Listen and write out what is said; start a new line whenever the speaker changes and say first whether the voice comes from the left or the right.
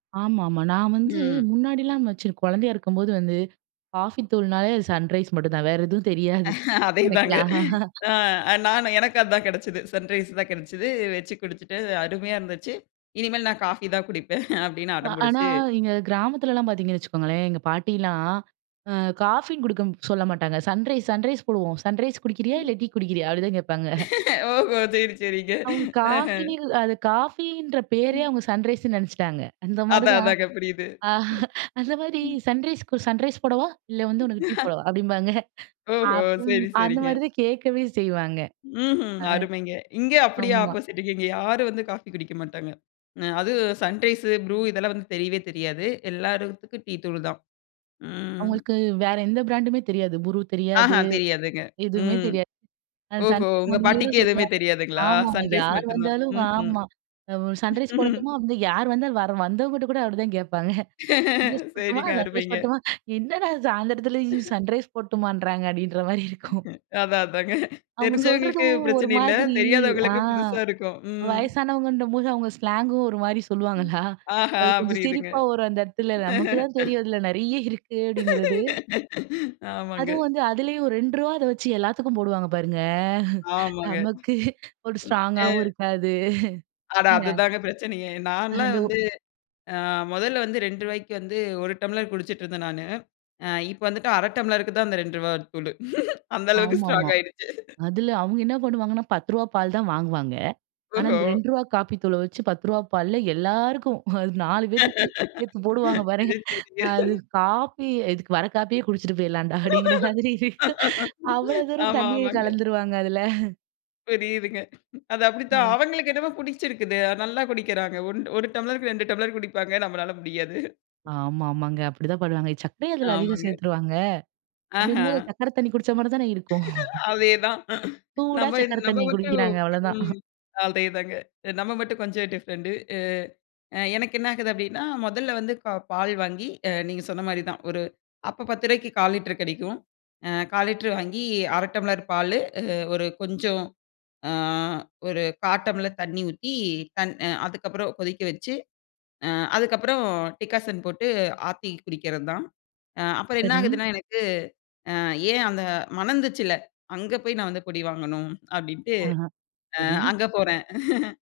right: ஆமாமா. நான் வந்து,
left: ம்.
right: முன்னாடிலாம் வச்சு குழந்தயா இருக்கும்போது வந்து, காஃபி தூள்னாலே அது 'சன்ரைஸ்' மட்டும் தான் வேற எதுவும் தெரியாது.
left: அதே தாங்க.
right: எனக்குலாம்.
left: அ நானு எனக்கு அதான் கிடைச்சது. சன்ரைஸ் தான் கிடைச்சது. வெச்சுக் குடிச்சிட்டு. அருமையா இருந்துச்சு. இனிமேல் நான் காஃபி தான் குடிப்பேன். அப்படின்னு
right: வ
left: அடம்
right: ஆனா,
left: புடிச்சி
right: எங்க கிராமத்துலலாம் பாத்திங்கன்னு வச்சுக்கோங்களேன். எங்க பாட்டிலாம், அ காஃபின்னு குடுக்க சொல்ல மாட்டாங்க. 'சன்ரைஸ்' 'சன்ரைஸ்' போடுவோம். 'சன்ரைஸ்' குடிக்கிறியா,
left: ம்.
right: இல்ல டீ குடிக்கிறியா? அப்படிதான் கேட்பாங்க.
left: ஓஹோ! சரி, சரிங்க.
right: அவங்க
left: அஹ.
right: காஃபினுல்ல அது காஃபின்ற பேரே
left: ம்.
right: அவங்க சன்ரைஸ்ன்னு நினைச்சுட்டாங்க, அந்த மாரி
left: அதான்.
right: தான்.
left: அதாங்க புரியுது.
right: அந்த மாரி
left: ம்.
right: சன்ரைஸ் கு சன்ரைஸ் போடவா? இல்ல வந்து உனக்கு டீ போடவா? அப்படிம்பாங்க.
left: ஓஹோ!
right: அப்பம்
left: சரி,
right: அந்த
left: சரிங்க.
right: மாதிரி தான் கேட்கவே செய்வாங்க.
left: ம்ஹும்.
right: அ.
left: அருமைங்க. இங்க அப்படியே
right: ஆமா.
left: ஆப்போசிட். இங்கே யாரும் வந்து காஃபி குடிக்க மாட்டாங்க. அ அதும் சன்ரைசு, ப்ரூ இதெல்லாம் வந்து தெரியவே தெரியாது. எல்லாருத்துக்கும் டீ தூள் தான். ம்.
right: அவுங்களுக்கு வேறு எந்த பிராண்டுமே தெரியாது. 'ஃப்ரு'
left: அஹ,
right: தெரியாது,
left: தெரியாதுங்க.
right: எதுவுமே
left: ம்.
right: தெரியாது.
left: ஓஹோ!
right: 'சன்ரைஸ்'
left: உங்க
right: மட்டுமே
left: பாட்டிக்கு
right: தான்
left: எதுவுமே
right: சொல்லுவாங்க.
left: தெரியாதுங்களா?
right: ஆமாங்க,
left: சன்ரைஸ்
right: யார்
left: மட்டும் தான்.
right: வந்தாலும்.
left: ம்ஹும்.
right: ஆமா வ் 'சன்ரைஸ்' போடட்டுமா? யார் வந்தாலும் வர வந்தவங்கிட்ட கூட அப்படிதான் கேட்பாங்க. 'சன்ரைஸ்' போடட்டுமா?
left: சரிங்க,
right: 'சன்ரைஸ்'
left: அருமைங்க.
right: போடட்டுமா? "என்னடா சாயந்தரத்துல 'சன்ரைஸ்' போடட்டுமான்றாங்க" அப்படின்ற மாரியிருக்கும்.
left: அதான், அதாங்க.
right: அவங்க
left: தெரிஞ்சவங்களுக்கு
right: சொல்றதும். ஒரு
left: பிரச்சனை இல்ல.
right: மாதிரி அ.
left: தெரியாதவங்களுக்கு புதுசாருக்கும். ம்.
right: வயசானவங்கன்ற போது அவங்க ஸ்லாங்கும் ஒரு மாரி சொல்லுவாங்களா,
left: ஆஹா!
right: அது கொஞ்சம்
left: புரியுதுங்க.
right: சிரிப்பாவும் வரும் அந்த இடத்துல. நமக்கு தான் தெரியும் அதில நிறைய இருக்கு அப்படிங்கிறது.
left: ஆமாங்க.
right: அதுவும் வந்து அதிலேயும் ஒரு 2 ரூபாத வச்சு எல்லாத்துக்கும் போடுவாங்க பாருங்க.
left: ஆமாங்க.
right: நமக்கு ஒரு
left: ம். அ.
right: ஸ்ட்ராங்காவும் இருக்காது.
left: அட,
right: ந
left: அதுதாங்க பிரச்சனையே! நான்லாம்
right: அந்த ஒ
left: வந்து, அ, முதல்ல வந்து ரூ 2 வந்து ஒரு டம்ளர் குடிச்சிட்டு இருந்தன் நானு, அ இப்ப வந்துட்டு அரை டம்ளருக்கு தான் அந்த ரூ 2 தூளு! அந்த அளவுக்கு
right: ஆமாமா.
left: ஸ்ட்ராங் ஆயிடுச்சு.
right: அதில அவங்க என்ன பண்ணுவாங்கன்னா ரூ 10 பால் தான் வாங்குவாங்க. ஆனா அந்த
left: ஓஹோ!
right: ரூ 2 காப்பி தூள வச்சு ரூ 10 பால்லா எல்லாருக்கும், அது 4 பேத்துக்கு, சேத்து போடுவாங்க பாருங்க!
left: சரி, சரிங்க.
right: அது காப்பி "இதுக்கு வர காப்பியே குடிச்சிட்டு போயிடலாம்டா!" அப்படிங்கிற மாதிரி இருக்கும். அவ்வளோ தூரம்
left: ஆமா,
right: தண்ணிய
left: ஆமாங்க.
right: கலந்துருவாங்க அதுல.
left: புரியுதுங்க. அது அப்படித்தான்.
right: அ.
left: அவங்களுக்கு என்னமோ புடிச்சிருக்குது. நல்லா குடிக்கிறாங்க. ஒன் 1 டம்ளருக்கு 2 டம்ளர் குடிப்பாங்க. நம்மளால முடியாது.
right: ஆமாமாங்க, அப்படிதான் பண்ணுவாங்க. சக்கரய அதில அதிகம்
left: ஆமாங்க.
right: சேத்துருவாங்க! அப்படிங்கும்போது
left: அஹ.
right: சக்கர தண்ணி குடிச்ச மாரி தான இருக்கும்.
left: அதேதான்.
right: சூடா
left: நம்ம இ
right: சக்கர
left: நம்ம
right: தண்ணி
left: மட்டும்
right: குடிக்கிறாங்க. அவ்வளோதான்.
left: ம், அதேதாங்க. நம்ம மட்டும் கொஞ்சம் டிஃப்ரெண்டு. அ. அ எனக்கு என்ன ஆகுது அப்படின்னா, முதல்ல வந்து க பால் வாங்கி அ நீங்க சொன்ன மாரிதான், ஒரு அப்போ 10 ரூபாய்க்கு 1/4 லிட்டர் கிடைக்கும். அ 1/4 லிட்டர் வாங்கி, 1/2 டம்ளர் பாலு அ ஒரு கொஞ்சம், அ ஒரு 1/4 டம்ளர் தண்ணி ஊத்தி, தன் அ அதுக்கப்புறம் கொதிக்க வச்சு, அ அதுக்கப்புறம் டிக்காசன் போட்டு, ஆத்தி குடிக்கிறது தான். அ அப்புறம்
right: சரி.
left: என்னாகுதுன்னா, எனக்கு அ ஏன் அந்த மணந்துச்சில்ல, "அங்க போய் நான் வந்து பொடி வாங்கனும்" அப்படின்ட்டு.
right: அஹ.
left: அ
right: சரி.
left: அங்க போறேன்.